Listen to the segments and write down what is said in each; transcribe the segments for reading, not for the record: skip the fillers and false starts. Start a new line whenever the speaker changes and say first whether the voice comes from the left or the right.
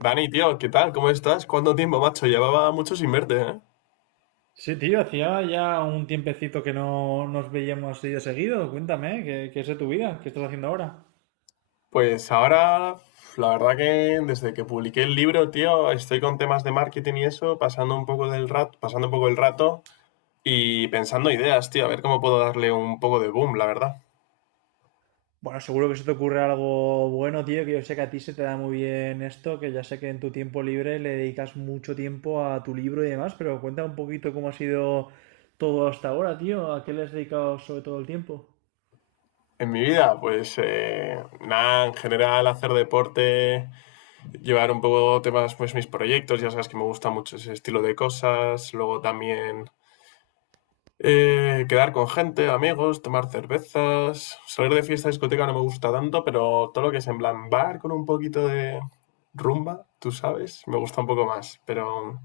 left: Dani, tío, ¿qué tal? ¿Cómo estás? ¿Cuánto tiempo, macho? Llevaba mucho sin verte, ¿eh?
right: Sí, tío, hacía ya un tiempecito que no nos veíamos así de seguido. Cuéntame, ¿qué es de tu vida. ¿Qué estás haciendo ahora?
left: Pues ahora, la verdad que desde que publiqué el libro, tío, estoy con temas de marketing y eso, pasando un poco el rato y pensando ideas, tío, a ver cómo puedo darle un poco de boom, la verdad.
right: Bueno, seguro que se te ocurre algo bueno, tío, que yo sé que a ti se te da muy bien esto, que ya sé que en tu tiempo libre le dedicas mucho tiempo a tu libro y demás, pero cuenta un poquito cómo ha sido todo hasta ahora, tío, a qué le has dedicado sobre todo el tiempo.
left: En mi vida, pues nada, en general hacer deporte, llevar un poco temas, pues mis proyectos, ya sabes que me gusta mucho ese estilo de cosas, luego también. Quedar con gente, amigos, tomar cervezas. Salir de fiesta discoteca no me gusta tanto, pero todo lo que es en plan bar con un poquito de rumba, tú sabes, me gusta un poco más. Pero.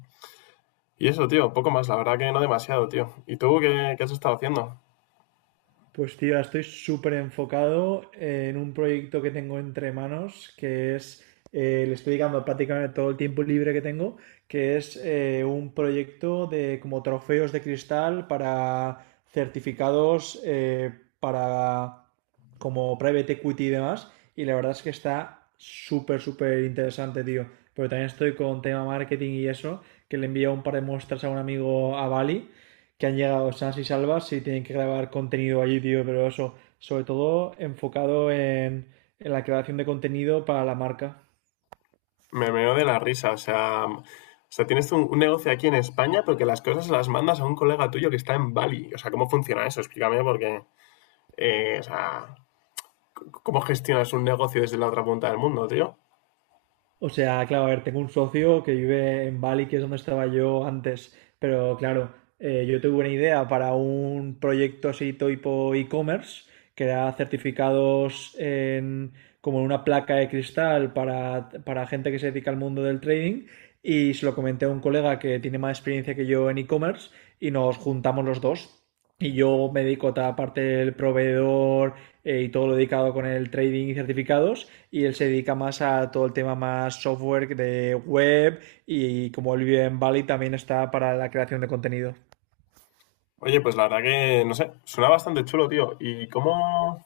left: Y eso, tío, poco más, la verdad que no demasiado, tío. ¿Y tú qué has estado haciendo?
right: Pues tío, ahora estoy súper enfocado en un proyecto que tengo entre manos, que es, le estoy dedicando prácticamente todo el tiempo libre que tengo, que es un proyecto de como trofeos de cristal para certificados para como private equity y demás. Y la verdad es que está súper, súper interesante, tío. Pero también estoy con tema marketing y eso, que le envío un par de muestras a un amigo a Bali que han llegado sanas y salvas y tienen que grabar contenido allí, tío, pero eso, sobre todo enfocado en la creación de contenido para la marca.
left: Me meo de la risa, o sea. O sea, tienes un negocio aquí en España, pero que las cosas las mandas a un colega tuyo que está en Bali. O sea, ¿cómo funciona eso? Explícame, porque, o sea, ¿cómo gestionas un negocio desde la otra punta del mundo, tío?
right: O sea, claro, a ver, tengo un socio que vive en Bali, que es donde estaba yo antes, pero claro, yo tuve una idea para un proyecto así tipo e-commerce, que era certificados en, como en una placa de cristal para gente que se dedica al mundo del trading, y se lo comenté a un colega que tiene más experiencia que yo en e-commerce, y nos juntamos los dos. Y yo me dedico a toda la parte del proveedor y todo lo dedicado con el trading y certificados. Y él se dedica más a todo el tema más software de web y como él vive en Bali también está para la creación de contenido.
left: Oye, pues la verdad que, no sé, suena bastante chulo, tío. ¿Y cómo,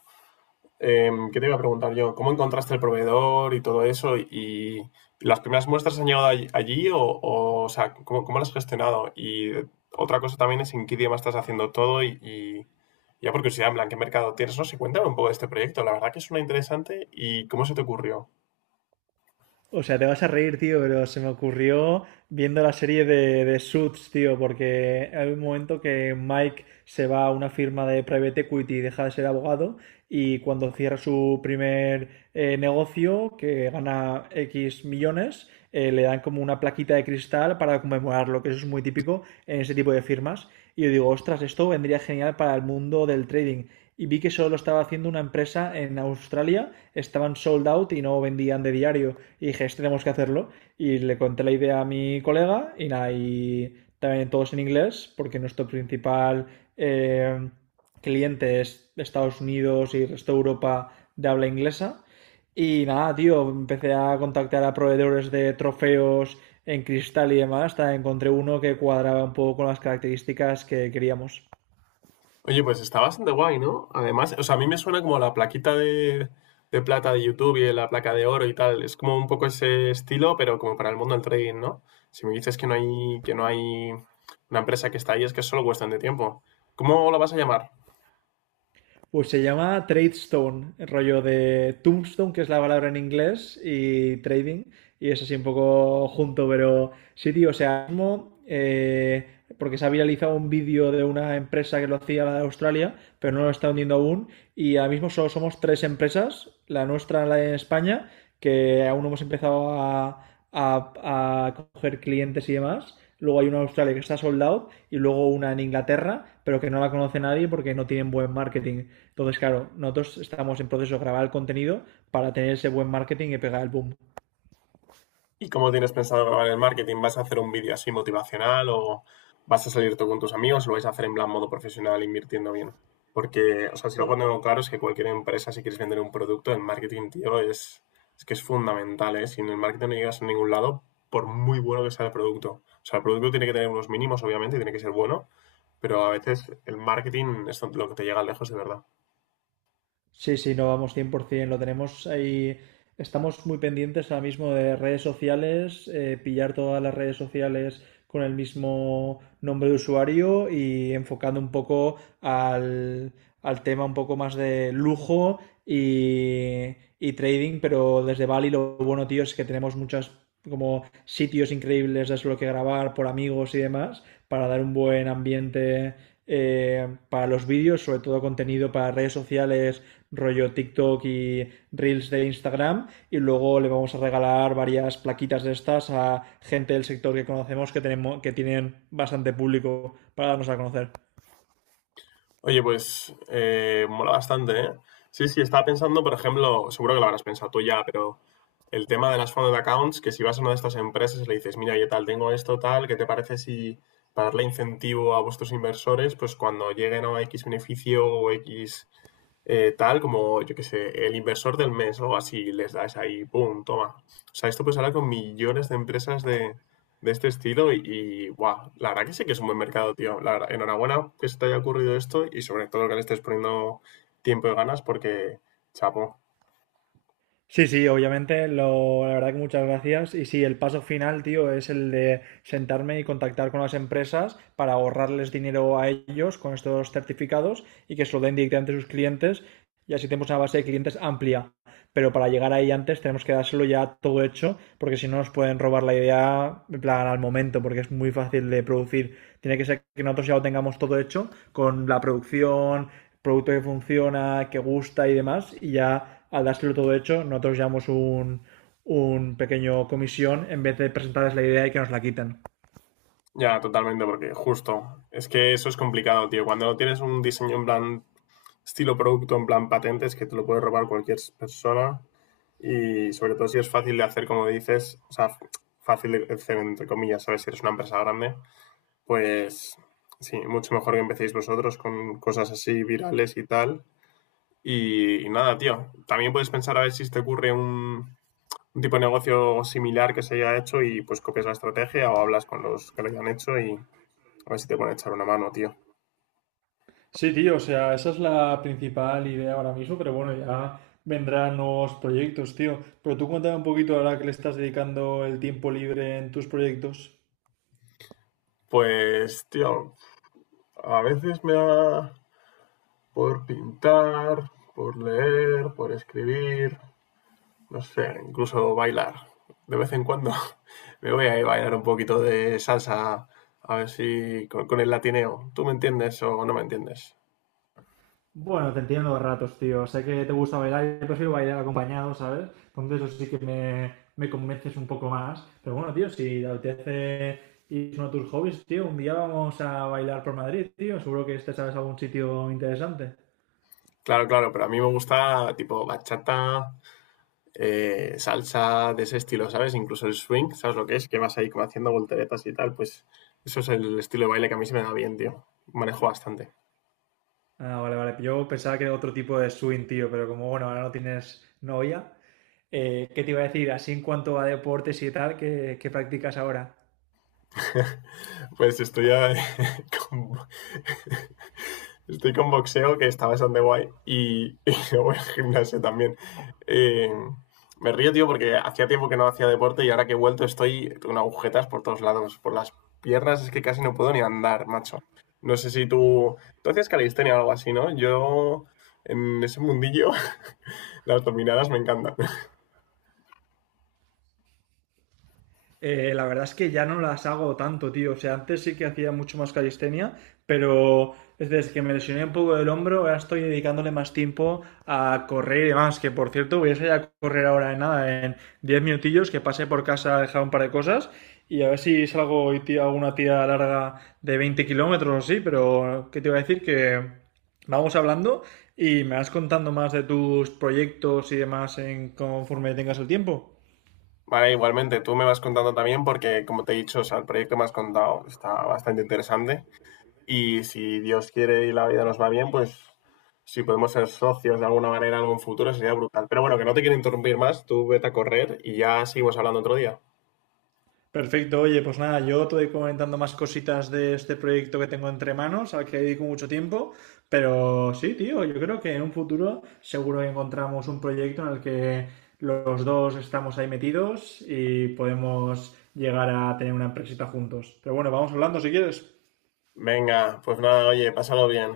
left: em, ¿Qué te iba a preguntar yo? ¿Cómo encontraste el proveedor y todo eso? ¿Y las primeras muestras han llegado allí o sea, ¿cómo las has gestionado? Y otra cosa también es en qué idioma estás haciendo todo y ya por curiosidad, en plan, ¿qué mercado tienes? No sé, cuéntame un poco de este proyecto. La verdad que suena interesante y ¿cómo se te ocurrió?
right: O sea, te vas a reír, tío, pero se me ocurrió viendo la serie de Suits, tío, porque hay un momento que Mike se va a una firma de private equity y deja de ser abogado y cuando cierra su primer negocio, que gana X millones, le dan como una plaquita de cristal para conmemorarlo, que eso es muy típico en ese tipo de firmas. Y yo digo, ostras, esto vendría genial para el mundo del trading y vi que solo lo estaba haciendo una empresa en Australia, estaban sold out y no vendían de diario. Y dije, este tenemos que hacerlo. Y le conté la idea a mi colega y nada, y también todos en inglés, porque nuestro principal eh, cliente es Estados Unidos y el resto de Europa de habla inglesa. Y nada, tío, empecé a contactar a proveedores de trofeos en cristal y demás, hasta encontré uno que cuadraba un poco con las características que queríamos.
left: Oye, pues está bastante guay, ¿no? Además, o sea, a mí me suena como la plaquita de plata de YouTube y la placa de oro y tal. Es como un poco ese estilo, pero como para el mundo del trading, ¿no? Si me dices que no hay una empresa que está ahí, es que es solo cuestión de tiempo. ¿Cómo la vas a llamar?
right: Pues se llama Trade Stone, el rollo de Tombstone, que es la palabra en inglés, y trading, y es así un poco junto, pero sí, tío, o sea, mismo, porque se ha viralizado un vídeo de una empresa que lo hacía la de Australia, pero no lo está hundiendo aún, y ahora mismo solo somos tres empresas, la nuestra, la de España, que aún no hemos empezado a, a coger clientes y demás. Luego hay una en Australia que está sold out y luego una en Inglaterra, pero que no la conoce nadie porque no tienen buen marketing. Entonces, claro, nosotros estamos en proceso de grabar el contenido para tener ese buen marketing y pegar el boom.
left: ¿Y cómo tienes pensado grabar el marketing? ¿Vas a hacer un vídeo así motivacional o vas a salir tú con tus amigos? ¿Lo vais a hacer en plan modo profesional invirtiendo bien? Porque, o sea, si lo pongo claro es que cualquier empresa, si quieres vender un producto, el marketing, tío, es que es fundamental, ¿eh? Si en el marketing no llegas a ningún lado, por muy bueno que sea el producto. O sea, el producto tiene que tener unos mínimos, obviamente, y tiene que ser bueno, pero a veces el marketing es lo que te llega lejos de verdad.
right: Sí, sí, no, vamos, 100%, lo tenemos ahí. Estamos muy pendientes ahora mismo de redes sociales, pillar todas las redes sociales con el mismo nombre de usuario y enfocando un poco al, al tema un poco más de lujo y trading, pero desde Bali lo bueno, tío, es que tenemos muchas como sitios increíbles de lo que grabar por amigos y demás para dar un buen ambiente para los vídeos, sobre todo contenido para redes sociales rollo TikTok y Reels de Instagram y luego le vamos a regalar varias plaquitas de estas a gente del sector que conocemos que tenemos que tienen bastante público para darnos a conocer.
left: Oye, pues mola bastante, ¿eh? Sí, sí, estaba pensando, por ejemplo, seguro que lo habrás pensado tú ya, pero el tema de las founded accounts, que si vas a una de estas empresas y le dices, mira, yo tal, tengo esto, tal, ¿qué te parece si para darle incentivo a vuestros inversores, pues cuando lleguen a X beneficio o X, tal como, yo qué sé, el inversor del mes o algo así, les das ahí, ¡pum!, toma. O sea, esto pues hablar con millones de empresas de este estilo y, guau, la verdad que sí que es un buen mercado, tío. La verdad, enhorabuena que se te haya ocurrido esto y sobre todo que le estés poniendo tiempo y ganas porque, chapo.
right: Sí, sí, obviamente, lo, la verdad que muchas gracias. Y sí, el paso final, tío, es el de sentarme y contactar con las empresas para ahorrarles dinero a ellos con estos certificados y que se lo den directamente a sus clientes y así tenemos una base de clientes amplia. Pero para llegar ahí antes tenemos que dárselo ya todo hecho, porque si no nos pueden robar la idea en plan, al momento, porque es muy fácil de producir. Tiene que ser que nosotros ya lo tengamos todo hecho con la producción, producto que funciona, que gusta y demás, y ya al dárselo todo hecho, nosotros llevamos un pequeño comisión en vez de presentarles la idea y que nos la quiten.
left: Ya totalmente, porque justo, es que eso es complicado, tío. Cuando no tienes un diseño en plan estilo producto, en plan patentes, que te lo puede robar cualquier persona. Y sobre todo si es fácil de hacer, como dices, o sea, fácil de hacer entre comillas, ¿sabes? Si eres una empresa grande, pues sí, mucho mejor que empecéis vosotros con cosas así virales y tal. Y nada, tío, también puedes pensar a ver si te ocurre un tipo de negocio similar que se haya hecho y pues copias la estrategia o hablas con los que lo hayan hecho y a ver si te pueden echar una mano, tío.
right: Sí, tío, o sea, esa es la principal idea ahora mismo, pero bueno, ya vendrán nuevos proyectos, tío. Pero tú cuéntame un poquito ahora que le estás dedicando el tiempo libre en tus proyectos.
left: Pues, tío, a veces me da por pintar, por leer, por escribir, no sé, incluso bailar. De vez en cuando me voy a ir a bailar un poquito de salsa, a ver si con, el latineo. ¿Tú me entiendes o no me entiendes?
right: Bueno, te entiendo a ratos, tío. Sé que te gusta bailar, yo prefiero bailar acompañado, ¿sabes? Entonces eso sí que me convences un poco más. Pero bueno, tío, si te apetece ir a uno de tus hobbies, tío, un día vamos a bailar por Madrid, tío. Seguro que este sabes algún sitio interesante.
left: Claro, claro, pero a mí me gusta tipo bachata, salsa de ese estilo, ¿sabes? Incluso el swing, ¿sabes lo que es? Que vas ahí como haciendo volteretas y tal, pues eso es el estilo de baile que a mí se me da bien, tío. Manejo bastante.
right: Ah, vale, vale. Yo pensaba que era otro tipo de swing, tío, pero como bueno, ahora no tienes novia, ¿qué te iba a decir? Así en cuanto a deportes y tal, ¿qué, qué practicas ahora?
left: Pues estoy, a- con, estoy con boxeo, que está bastante guay, y luego el gimnasio también. Eh, Me río, tío, porque hacía tiempo que no hacía deporte y ahora que he vuelto estoy con agujetas por todos lados. Por las piernas es que casi no puedo ni andar, macho. No sé si tú... Tú hacías calistenia o algo así, ¿no? Yo, en ese mundillo, las dominadas me encantan.
right: La verdad es que ya no las hago tanto, tío. O sea, antes sí que hacía mucho más calistenia, pero desde que me lesioné un poco del hombro, ahora estoy dedicándole más tiempo a correr y demás. Que por cierto, voy a salir a correr ahora en nada, en 10 minutillos, que pasé por casa a dejar un par de cosas. Y a ver si salgo y tiro alguna tira larga de 20 kilómetros o así, pero ¿qué te iba a decir? Que vamos hablando y me vas contando más de tus proyectos y demás en conforme tengas el tiempo.
left: Vale, igualmente, tú me vas contando también porque, como te he dicho, o sea, el proyecto que me has contado está bastante interesante y si Dios quiere y la vida nos va bien, pues si podemos ser socios de alguna manera en algún futuro sería brutal. Pero bueno, que no te quiero interrumpir más, tú vete a correr y ya seguimos hablando otro día.
right: Perfecto, oye, pues nada, yo te voy comentando más cositas de este proyecto que tengo entre manos, al que dedico mucho tiempo, pero sí, tío, yo creo que en un futuro seguro que encontramos un proyecto en el que los dos estamos ahí metidos y podemos llegar a tener una empresita juntos. Pero bueno, vamos hablando si quieres.
left: Venga, pues nada, oye, pásalo bien.